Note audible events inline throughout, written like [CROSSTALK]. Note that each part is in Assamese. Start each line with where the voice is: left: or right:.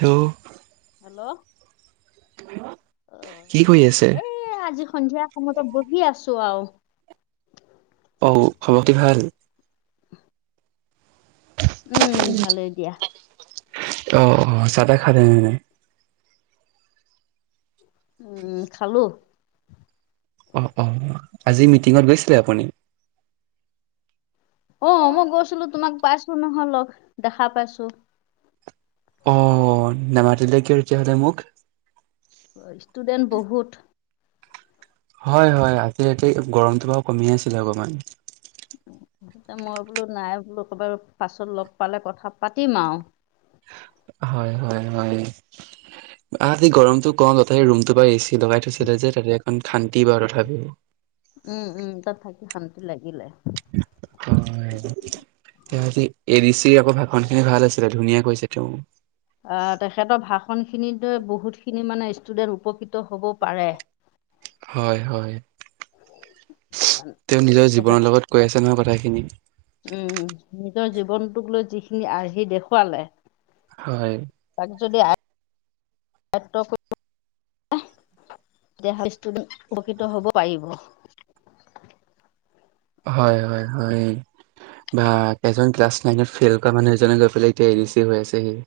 right: হেল্ল।
left: হেল্ল'। অ',
right: কি কৰি আছে?
left: এ আজি সন্ধিয়া সময়তে বহি আছো আৰু।
right: অঔ খবৰটো ভাল?
left: উম ভালেই দিয়া।
right: অ অ চাদা খােলেনে নাই?
left: উম খালো।
right: অ অ আজি মিটিঙত গৈছিলে আপুনি?
left: অ' মই গৈছিলো তোমাক পাইছো নহ লগ দেখা পাইছো।
right: অ' নেমাতিলে কিয় তেতিয়াহ'লে মোক?
left: ষ্টুডেণ্ট বহুত
right: হয় হয় আজিতিতে গৰমটো বাৰু কমি আছিলে অকমান।
left: মই বোলো নাই বোলো ক'ৰবাৰ পাছত লগ পালে কথা পাতিম আৰু।
right: হয় হয় হয় আতি গৰমটো ত ৰুমটো বাৰ এ চি লগাই থৈছিলে যে তাতে এখন খান্তি বাৰু তথাপি।
left: উম' উম' তাত থাকি শান্তি লাগিলে।
right: [UNINTELLIGIBLE] আজি এডি চিৰ আকৌ ভাষণ খিনি ভাল আছিলে ধুনীয়া কৈছে তেওঁ।
left: আহ তেখেতৰ ভাষণ খিনি বহুতখিনি মানে ষ্টুডেণ্ট উপকৃত হ'ব পাৰে।
right: হয় হয় তেওঁ নিজৰ
left: তেখেত
right: জীৱনৰ লগত কৈ আছে নহয় কথাখিনি।
left: উম, নিজৰ জীৱনটোক লৈ যিখিনি আৰ্হি দেখুৱালে।
right: হয়।
left: তাক যদি [UNINTELLIGIBLE] দেহ [UNINTELLIGIBLE] উপকৃত হ'ব পাৰিব।
right: হয়, হয়, হয়। বা এজন ক্লাছ নাইনত ফেইল কৰা মানুহ এজনে গৈ পেলাই এতিয়া এৰি চি হৈ আছেহি।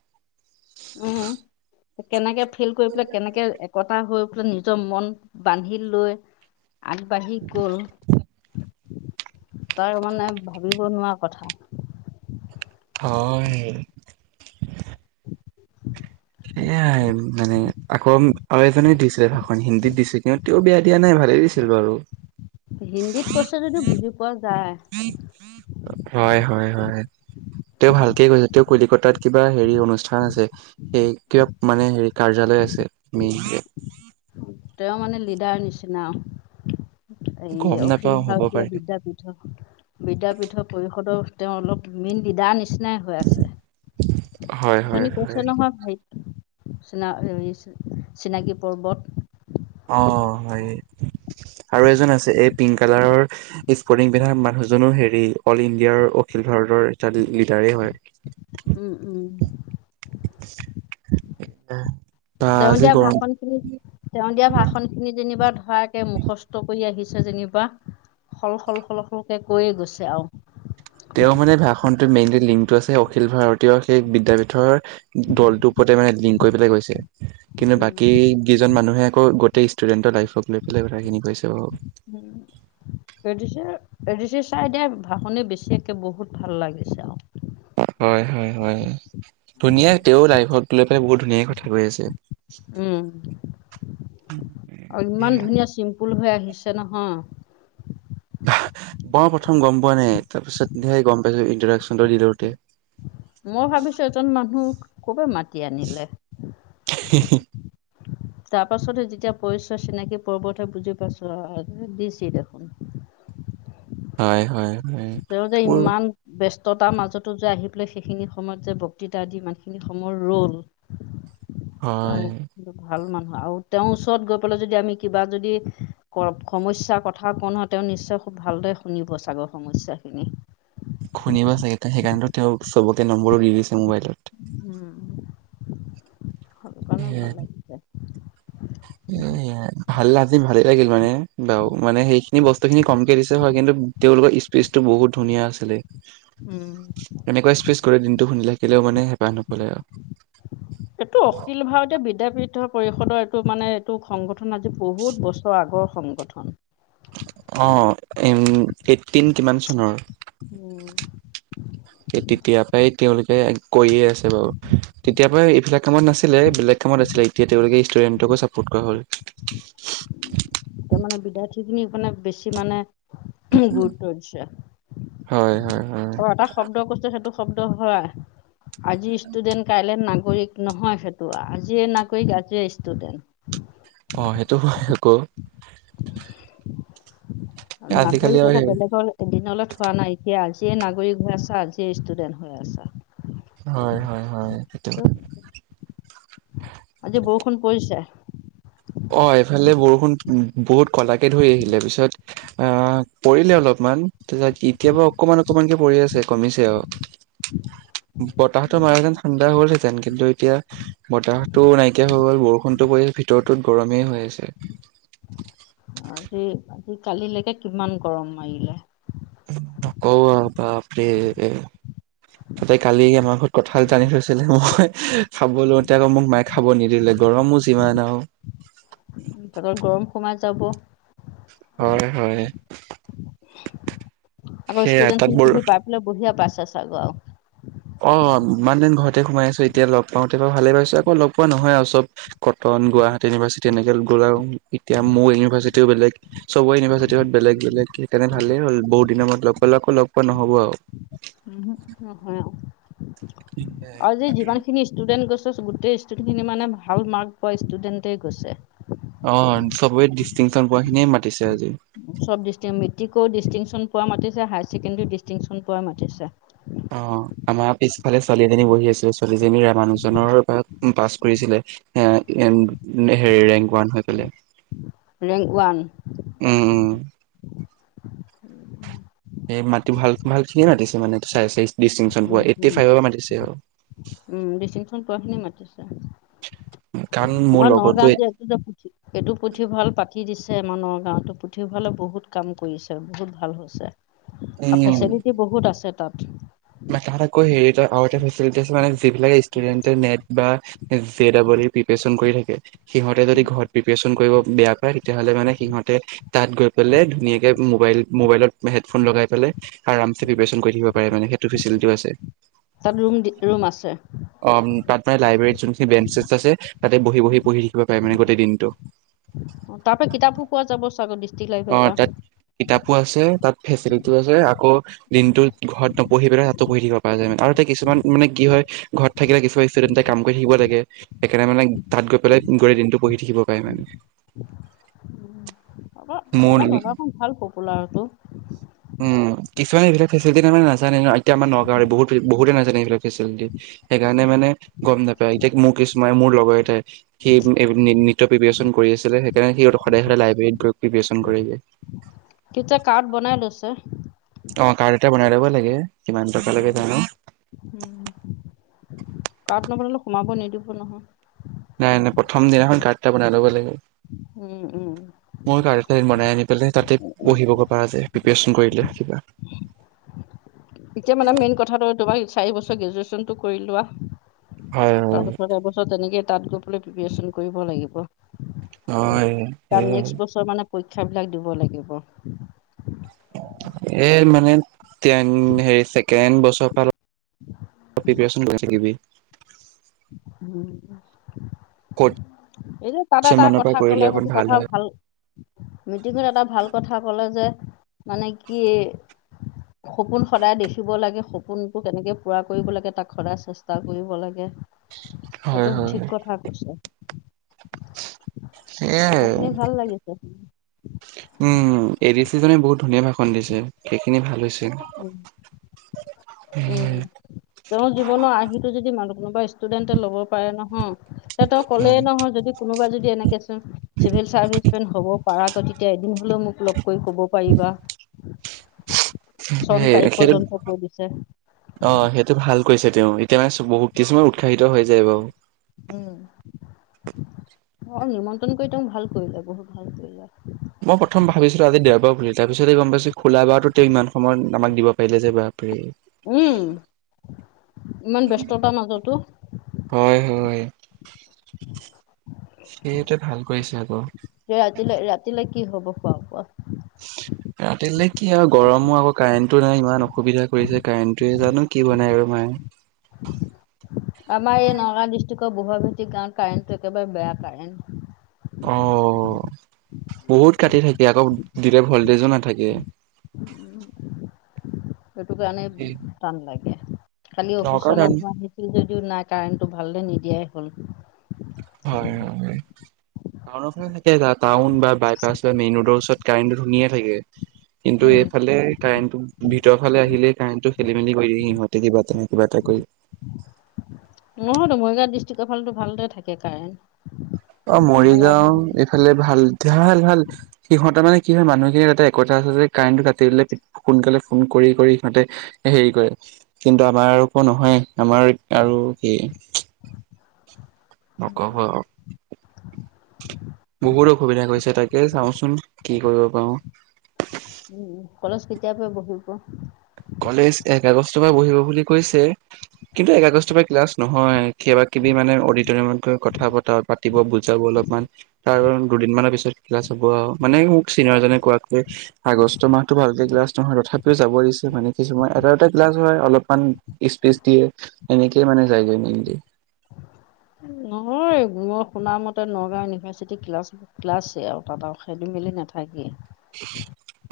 left: উম
right: [UNINTELLIGIBLE]
left: কেনেকে ফেল কৰি পেলাই কেনেকে একতা হৈ পেলাই নিজৰ মন বান্ধি লৈ আগবাঢ়ি গ'ল তাৰ মানে ভাবিব নোৱাৰা কথা।
right: হৰনিল সেয়াই মানে আকৌ আৰু এজনে দিছিলে ভাষণ হিন্দীত দিছে কিয় তেওঁ বেয়া দিয়া নাই ভালেই দিছিল বাৰু।
left: হিন্দীত কৈছে যদি বুজি পোৱা যায়।
right: হয়, হয়, হয়। তেওঁ ভালকে কৈছে, তেওঁ কলিকতাত কিবা হেৰি অনুষ্ঠান আছে। এই কিবা মানে হেৰি কাৰ্যালয় আছে মেইন যে।
left: তেওঁ মানে লিডাৰ নিচিনা এই
right: গম নাপাও
left: অখিল
right: হ'ব
left: ভাৰতীয়
right: পাৰে।
left: বিদাপীঠ। বিদাপীঠৰ পৰিষদৰ তেওঁ অলপ মেন লিদা নিচিনা। নিচিনাই হৈ আছে,
right: হয় হয়
left: অথনি
right: হয়।
left: কৈছে নহয় ভাইতি চিনাকি পৰ্বত।
right: অ' হয় আৰু এজন আছে এই পিংক কালাৰৰ স্পৰ্টিং মানুহজনো হেৰি অল ইণ্ডিয়াৰ অখিল ভাৰতৰ এটা লিডাৰেই হয়।
left: উম, উম।
right: এয়ে
left: তেওঁ দিয়া ভাষণ তেওঁ দিয়া ভাষন খিনি যেনিবা ধৰাকৰাকে মুখস্থ কৰি আহিছে যেনিবা। সল সল সল সলকে কৈয়ে গৈছে আৰু।
right: তেওঁ মানে ভাষণটোত মেইনলি লিংকটো আছে, অখিল ভাৰতীয় সেই বিদ্যাপীঠৰ দলটোৰ ওপৰতে মানে লিংক কৰি পেলাই গৈছে। কিন্তু বাকী কেইজন মানুহে আকৌ গোটেই ষ্টুডেন্টৰ লাইফক লৈ পেলাই কথাখিনি কৈছে।
left: উম। A D C, A D C চাৰে দিয়া ভাষণে বেছিয়ে বহুত ভাল লাগিছে আৰু।
right: হয়, হয়, হয়, ধুনীয়া। তেওঁ লাইফক লৈ পেলাই বহুত ধুনীয়াক কথা কৈ আছে।
left: উম, আৰু ইমান ধুনীয়া চিম্পুল হৈ আহিছে নহয়।
right: মই প্ৰথম গ'ম পোৱা নাই, তাৰ পিছত গ'ম পাইছো, ইন্ট্ৰডাকশ্যনটো দি দিওঁতে।
left: মই ভাবিছোঁ এজন মানুহক কৰপৰা মাতি আনিলে।
right: [UNINTELLIGIBLE]
left: তাৰ পাছতে যেতিয়া পৰিচয় চিনাকি পৰ্বৰততে বুজি পাইছো, দি ছি দেখোন।
right: হয়, হয়, হয়।
left: তেওঁ যে
right: উম,
left: ইমান ব্যস্ততাৰ মাজতো যে আহি পেলাই সেইখিনি সময়ত যে বক্তৃতা দি ইমানখিনি সময় ৰ'ল।
right: হয়।
left: তেওঁ ভাল মানুহ আৰু তেওঁৰ ওচৰত গৈ পেলাই যদি আমি কিবা যদি সমস্যা কথা কওঁ নহয়। তেওঁ নিশ্চয় খুব ভালদৰে শুনিব চাগে সমস্যাখিনি।
right: শুনিবা চাগে ত সেইকাৰণে তেওঁক চবকে নম্বৰো দি দিছে, মোবাইলত-
left: উম, অকণো ভাল লাগিছে।
right: এ ভাল আজি ভালে লাগিল মানে বাৰু মানে সেইখিনি বস্তু খিনি কমকে দিছে হয় কিন্তু- তেওঁলোকৰ স্পিচটো বহুত ধুনীয়া আছিলে।
left: উম।
right: এনেকুৱা স্পেচ কৰে দিনটো শুনি থাকিলেও মানে হেঁপাহ নপলাই আৰু।
left: এইটো অখিল ভাৰতীয় বিদ্যাপীঠ পৰিষদৰ এইটো মানে- তোক সংগঠন আজি বহুত বছৰ আগৰ সংগঠন-
right: অ এম এইটটিন কিমান চনৰ!
left: উম,
right: সেইতেতিয় পৰাই তেওঁলোকে কৈয়ে আছে- বাৰু তেতিয় পৰা এইবিলাক কামত নাছিলে বেলেগ- কামত আছিলে এতিয়া তেওঁলোকে ষ্টুডেণ্টকো ছাপৰ্ট কৰা হ'ল।
left: এয়া মানে বিদ্যাৰ্থী খিনি মানে বেছি মানে- গুৰুত্ব দিছে
right: হয় হয় হয়
left: আৰু এটা- শব্দ কৈছে সেইটো শব্দ হয় আজি ষ্টুডেন্ট কাইলে নাগৰিক- নহয় সেইটো আজিয়ে নাগৰিক আজিয়ে ষ্টুডেণ্ট।
right: অ সেইটো হয় আকৌ- আজিকালি
left: নাগৰিক
right: আৰু
left: হব
right: সেই
left: বেলেগৰ - এদিনত হোৱা নাইকিয়া আজিয়েই নাগৰিক হৈ আছা আজিয়েই ষ্টুডেণ্ট হৈ আছা।
right: হয়-হয়-হয়,
left: ত [INAUDIBLE] আজি বৰষূণ পৰিছে?
right: অ', এইফালে বৰষুণ বহুত কলাকে ধৰি আহিলে পিছত - অ', পৰিলে অলপমান। তাৰপাছত এতিয়াৰ পৰা অকমান অকমানকে পৰি আছে কমিছে আৰু- বতাহতো মাৰাহেঁতেন ঠাণ্ডা হ'লহেঁতেন কিন্তু এতিয়া- বতাহতো নাইকিয়া হৈ গ'ল বৰষুণতো পৰি ভিতৰতো গৰমেই হৈ আছে।
left: আজি-আজি কালিলৈকে কিমান গৰম মাৰিলে?
right: নকব আৰু বাপৰে - তাতে কালি আমাৰ ঘৰত কঁঠাল এটা আনি থৈছিলে মই খাব লওঁতে আকৌ মোক মায়ে খাব নিদিলে গৰম- সিমানও [UNINTELLIGIBLE]
left: পেটত গৰম সোমাই যাব।
right: হয়-হয়,
left: আগৰ ষ্টুডেণ্টখিনি পাই পেলাই তুমি বঢিয়া পাইছা চাগে আৰু-
right: অ ইমান দিন ঘৰতে সোমাই আছো এতিয়া লগ পাওঁতে বাৰু ভালেই পাইছো আকৌ লগ পোৱা নহয় আৰু চব- কটন গুৱাহাটী ইউনিভাৰ্চিটি এনেকে গ'ল আৰু এতিয়া মোৰ ইউনিভাৰ্চিটিও বেলেগ- চবে ইউনিভাৰ্চিটিত বেলেগ বেলেগ সেইকাৰণে ভালেই হ'ল বহুত দিনৰ মূৰত লগ পালোঁ আকৌ লগ পোৱা নহ'ব আৰু-
left: উম, উম আৰু যে যিমান খিনি- ষ্টুডেণ্ট গৈছে গোটেই ষ্টুডেণ্টখিনি মানে ভাল মাৰ্ক পোৱা ষ্টুডেণ্টেই গৈছে।
right: অ চবেই ডিষ্টিংচন পোৱা খিনিয়ে মাতিছে আজি।
left: চব দিছে মেট্ৰিকৰ ডিষ্টিংশচন পোৱা মাতিছে হায়াৰ ছেকেণ্ডেৰী ও ডিষ্টিংশ্যন পোৱা মাতিছে।
right: অ আমাৰ পিছফালে ছোৱালী এজনী বহি আছিল। ছোৱালীজনী ৰামানুজনৰ পা পাছ কৰিছিলে। হেৰি ৰেংক ওৱান হৈ পলে
left: ৰেংক ওৱান
right: উম উম এই মাটি ভাল ভালখিনিয়ে মাতিছে মানে চাইজ চাইজ ডিষ্টিংচন পোৱা এইটি ফাইভৰ পৰা মাতিছে আৰু
left: উম বেছিনখন পোৱা খিনি মাতিছে
right: কাৰণ মোৰ
left: আমাৰ
right: লগতো
left: নগাঁও যে দে পুঠি এইটো পুথিভঁৰাল পাতি দিছে মান গাঁৱতো পুথিভঁৰালৰ বহুত কাম কৰিছে বহুত ভাল হৈছে
right: উম
left: ফেচিলিটি বহুত আছে তাত
right: তাত আকৌ হেৰি লৈ মানে আৰু এটা ফেছেলেতি আছে যিলাক ষ্টুডেণ্টে নেট বা জে ডবল ইৰ প্ৰিপাৰেচন কৰি থাকে সিহঁতে যদি ঘৰত প্ৰিপাৰেচন কৰিব বেয়া পায় তেতিয়াহ'লে মানে সিহঁতে তাত গৈ পেলাই ধুনীয়াকে মোবাইল মোবাইলত হেডফোন লগাই পেলাই আৰামচে প্ৰিপাৰেচন কৰি থাকিব পাৰে মানে সেইটো ফেচেলিটিও আছে।
left: তাত ৰুম, ৰুম আছে
right: অ', তাত মানে লাইব্ৰেৰীত যোনখিনি বেঞ্চছেছ আছে তাতে বহি বহি পঢ়ি লিখিব পাৰে মানে গোটেই দিনটো
left: অ', াৰ পৰা কিতাপো পোৱা যাব [UNINTELLIGIBLE]
right: অ
left: পৰা
right: ', তাত কিতাপো আছে তাত ফেচিলিটিও আছে আকৌ দিনটোত ঘৰত নপঢ়ি পেলাই তাতো পঢ়ি থাকিব পৰা যায় আৰু তাতে কিছুমান মানে কি হয় ঘৰত থাকিলে কিছুমান ষ্টুডেণ্টে কাম কৰি থাকিব লাগে একেৰাহে মানে তাত গৈ পেলাই গোটেই দিনটো পঢ়ি থাকিব পাৰে মানে
left: উম আমাৰ
right: মোৰ
left: আমাৰ নগাঁওখন ভাল পপুলাৰটো
right: উম, কিছুমানে এইবিলাক ফেচিলিটি তাৰমানে নাজানে না এতিয়া আমাৰ নগাঁওৰে বহুত বহুতে নাজানে এইবিলাক ফেচিলিটি সেইকাৰণে
left: উম,
right: মানে গম নাপায় এতিয়া মোৰ কিছুমানে মোৰ লগৰ এটাই সি নৃত প্ৰিপেৰেচন কৰি আছিলে সেইকাৰণে সি সদায় সদায় লাইব্ৰেৰীত গৈ প্ৰিপেৰেচন কৰিলে
left: তেতিয়া কাৰ্ড বনাই লৈছে
right: অ', কাৰ্ড এটা বনাই ল'ব লাগে কিমান টকা
left: উম,
right: লাগে জানো
left: উম, কাৰত নগলে সোমাব নিদিব নহয়
right: নাই নাই প্ৰথম দিনাখন কাৰ্ডটো বনাই ল'ব লাগিব
left: উম, উম,
right: মই কাৰ্ড এটা বনাই আনি পেলাই তাতে পঢ়িবগৈ পৰা যায় প্ৰিপাৰেচন কৰিলে কিবা উম
left: এতিয়া মানে মেইন কথাটো তোমাৰ চাৰি বছৰ গ্ৰেজুৱেশ্যনটো কৰি লোৱা
right: হয়। হয়
left: তাৰপিছত এবছৰ তেনেকে তাত গৈ পেলাই প্ৰিপাৰেচন কৰিব লাগিব
right: হয়
left: তাৰ নেক্স
right: এ
left: বছৰ মানে পৰীক্ষা বিলাক দিব লাগিব
right: এ মানে হেৰি ছেকেণ্ড বছৰ ফালত প্ৰিপেৰেশ্যন কৰি থাকিবি
left: উম,
right: ফ'ৰ্থ
left: এই যে তাত
right: চেম
left: এটা
right: মানৰ পৰা
left: কথা কলে
right: কৰিলে অকণ
left: সেইটো কথা
right: হয়
left: ভাল মিটিঙত এটা ভাল কথা কলে যে মানে কি সপোন সদায় দেখিব লাগে সপোনটো কেনেকৈ পুৰা কৰিব লাগে তাক সদায় চেষ্টা কৰিব লাগে অ',
right: হয়
left: তো ঠিক
right: হয়
left: কথা কৈছে
right: সেয়াই
left: কথা শুনি ভাল লাগিছে
right: উম এ, ডি, চি, জনে বহুত ধুনীয়া ভাষণ দিছে সেইখিনি ভাল হৈছে
left: উম, উম, তেওঁৰ জীৱনৰ আৰ্হিটো যদি মানুহ কোনোবা ষ্টুডেন্টে ল'ব পাৰে নহয় তে তেওঁ কলেই নহয় যদি কোনোবা যদি এনেকে চিভ চাৰ্ভিচ মেন হ'ব পাৰা টো তেতিয়া এদিন হলেও মোক লগ কৈ ক'ব পাৰিবা চন
right: সেই
left: তাৰিখ
right: সেইটো
left: পৰ্যন্ত কৈ দিছে
right: অ', সেইটো ভাল কৈছে তেওঁ এতিয়া মানে বহুত কিছুমান উৎসাহিত হৈ যায় বাৰু
left: উম, অ', নিমন্ত্ৰণ কৰি ত মোক ভাল কৰিলোয় বহুত ভাল কৰি যায়
right: মই প্ৰথম ভাবিছিলো আজি দেওবাৰ বুলি তাৰ পিছতে গম পাইছো খোলা বাৰো তেওঁ ইমানয়ত আমাকিব পাৰিলে যে ব
left: উম, ইমান ব্যস্ততাৰ মাজতো
right: হয়, হয় সেইটোৱে ভাল কৰিছে আকৌ
left: ৰাতিলে ৰাতিলে কি হব খোৱা? প
right: উ, ৰাতিলে কি আৰু, গৰমো আকৌ কাৰেণ্টটো নাই ইমান অসুবিধা কৰিছে কাৰেণ্টোৱয়ে জানো কি বনাই আৰু মায়ে
left: আমাৰ এই নগাঁও ডিষ্ট্ৰিক্টৰ বুুৱা ভেটি গাঁৱত কাৰেণ্টটো, একেবাৰে বেয়া কাৰেণ্ট
right: অ', হুত কাটি থাকে আকৌ দিলে ভল্টেজো নাথাকে
left: সেইটো কাৰণে টান লাগে। খালি
right: নগাঁও
left: অফিচৰ
right: টাউন
left: মানুহ আহি যদিও নাই, কাৰেণ্টটো ভালদৰে নিদিয়াই হ'ল।
right: হয় হয় হয়। টাউনৰফালে থাকে। যাৰ টাউন বা বাইপাছ বা মেইন ৰোডৰ ওচৰত কাৰেণ্টটো ধুনিয়া থাকে। কিন্তু
left: উম
right: এইফালে কাৰেণ্টটো ভিতৰফালে আহিলে কাৰেণ্টটো খেলি মেলি কৰি দিয়ে সিহঁত তে কিবা তেনে কিবা এটা কৰি।
left: নহয়তো, মৰিগাঁও ডিষ্ট্ৰিকৰফলেটো ভালদৰে থাকে কাৰেণ্ট।
right: অ'
left: আমাৰ ইয়াত
right: মৰিগাও এইফালে, ভাল ভাল ভাল। সিহঁতৰ মানে কি হয় মানুহখিনিৰ এটা একতা আছে যে, কাৰেণ্টটো কাটি দিলে সোনকালে ফোন কৰি সিহঁতে হেৰি কৰে। কিন্তু আমাৰ আৰু একো নহয়, আমাৰ আৰু কি নক'ব আৰু। বহুত অসুবিধা কৰিছে, তাকে চাওঁচোন কি কৰিব পাৰোঁ।
left: উম, উম, কলেজ কেতিয়াপা বহিব?
right: কলেজ এক আগষ্টৰপৰা বহিব বুলি কৈছে। কিন্তু এক আগষ্টৰপৰা ক্লাছ নহয়, কিবাকিবি মানে অডিটৰিয়ামত গৈ কথা পতা বাত তিব, বুজাব অলপমান। তাৰ দুদিনমানৰ পিছত খেলা চাব আৰু, মানে মোক চিনিয়ৰজনে কোৱাকৈ। আগষ্ট মাহতো ভালকে ক্লাছ নহয় তথাপিও যাব দিছে মানে। দেখিছোঁ মই, এটা এটা ক্লাছ হয়, অলপমান স্পেচ দিয়ে এনেকেইে মানে যাইগৈ মেইনলি।
left: উ, নহয়। অ' মই শুনা মতে নগাঁও ইউনিভাৰ্চিটি ক্লাছ ক্লাছ এ, আৰু তাত আৰু খেলি মেলি নাথাকে।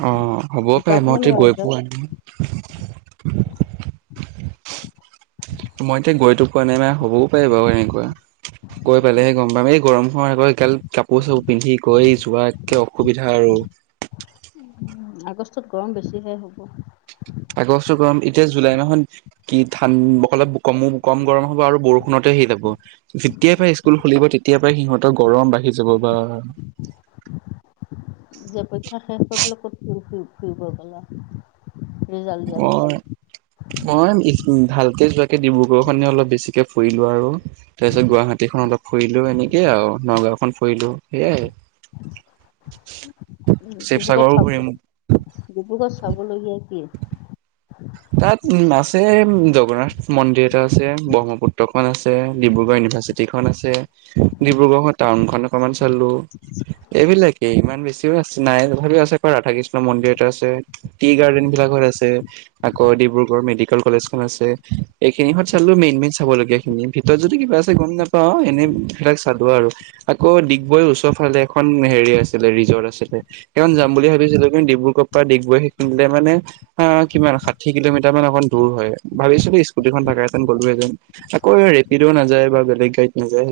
right: অ' হ'ব পাৰে, মইতো গৈ
left: ৱাইজত
right: পোৱা নাই। মইতো গৈতো পোৱা নাই, মানে হ'বও পাৰে বাৰু এনেকুৱা। গৈ পালেহে গ'ম পাম, এই গৰম হোৱাৰ আকৌ কাল কাপোৰ চাপোৰ পিন্ধি গৈ যোৱ একে অসুবিধা আৰু।
left: আগষ্টত গৰম বেছিহে হ'ব।
right: আগষ্টৰ গৰম এতিয়া জুলাই মাহত কি ঠান অলেপ কমো কম গৰম হ'ব আৰু বৰষুণতে হে যাব। যেতিয়াৰপৰা স্কুল খুলিব তেতিয়াৰ পৰাই সিহঁতৰ গৰম বাঢ়ি যাব বা।
left: যে পৰীক্ষা শেষ কৰি পেলাই ক'ত ফুৰি ফু-ফুৰিব গ'লা? ৰিজাল্ট দিয়াৰ পিছত।
right: মই ভালকে যোৱাকে ডিব্ৰুগড়খনে অলপ বেছিকে ফুৰিলোঁ আৰু। তাৰ পিছত গুৱাহাটীখন অলপ ফুৰিলোঁ, এনেকেই আৰু নগাঁওখন ফুৰিলোঁ। হেয়াই।
left: ডিব্ৰুগড়ত
right: শিৱসাগৰো
left: চাব
right: ঘূৰিম।
left: ডিব্ৰুগড়ত চাবলগীয়া কি?
right: তাত উ, আছে জগন্নাথ। মন্দিৰ এটা আছে, ব্ৰহ্মপুত্ৰখন আছে, ডিব্ৰুগড় ইউনিভাৰ্চিটিখন আছে। ডিব্ৰুগড় টাউনখন অকমান চালোঁ, এইবিলাকেই ইমান বেছি আছে নাই, তথাপিও আছে আকৌ ৰাধাকৃষ্ণ মন্দিৰ এটা আছে, টি গাৰ্ডেন বিলাকৰ আছে। আকৌ ডিব্ৰুগড়ৰ মেডিকেল কলেজখন আছে। এইখিনিহত চালো মেইন মেইন চাবলগীয়া এনে ভিতৰত যদি কিবা আছে গ'ম নাপাওঁ। এনেই সেইবিলাক চালোঁ আৰু। আকৌ ডিগবৈৰ ওচৰফালে এখন হেৰি আছিলে ৰিজৰ্ট আছিলে। সেইখন যাম বুলি ভাবিছিলোঁ কিন্তু ডিব্ৰুগড়ৰপৰা ডিগবৈ সেইটো পিনে মানে কিমান আশা ঠি কিলোমিটাৰ মান অকন দূৰ হয়, ভাবিছিলোঁ স্কুটিখন থাকাহেতেন গলোঁ হেতেন। আকৌ ৰেপিডওঁ নাযায় বা বেলেগ গাড়ীত নাযায়।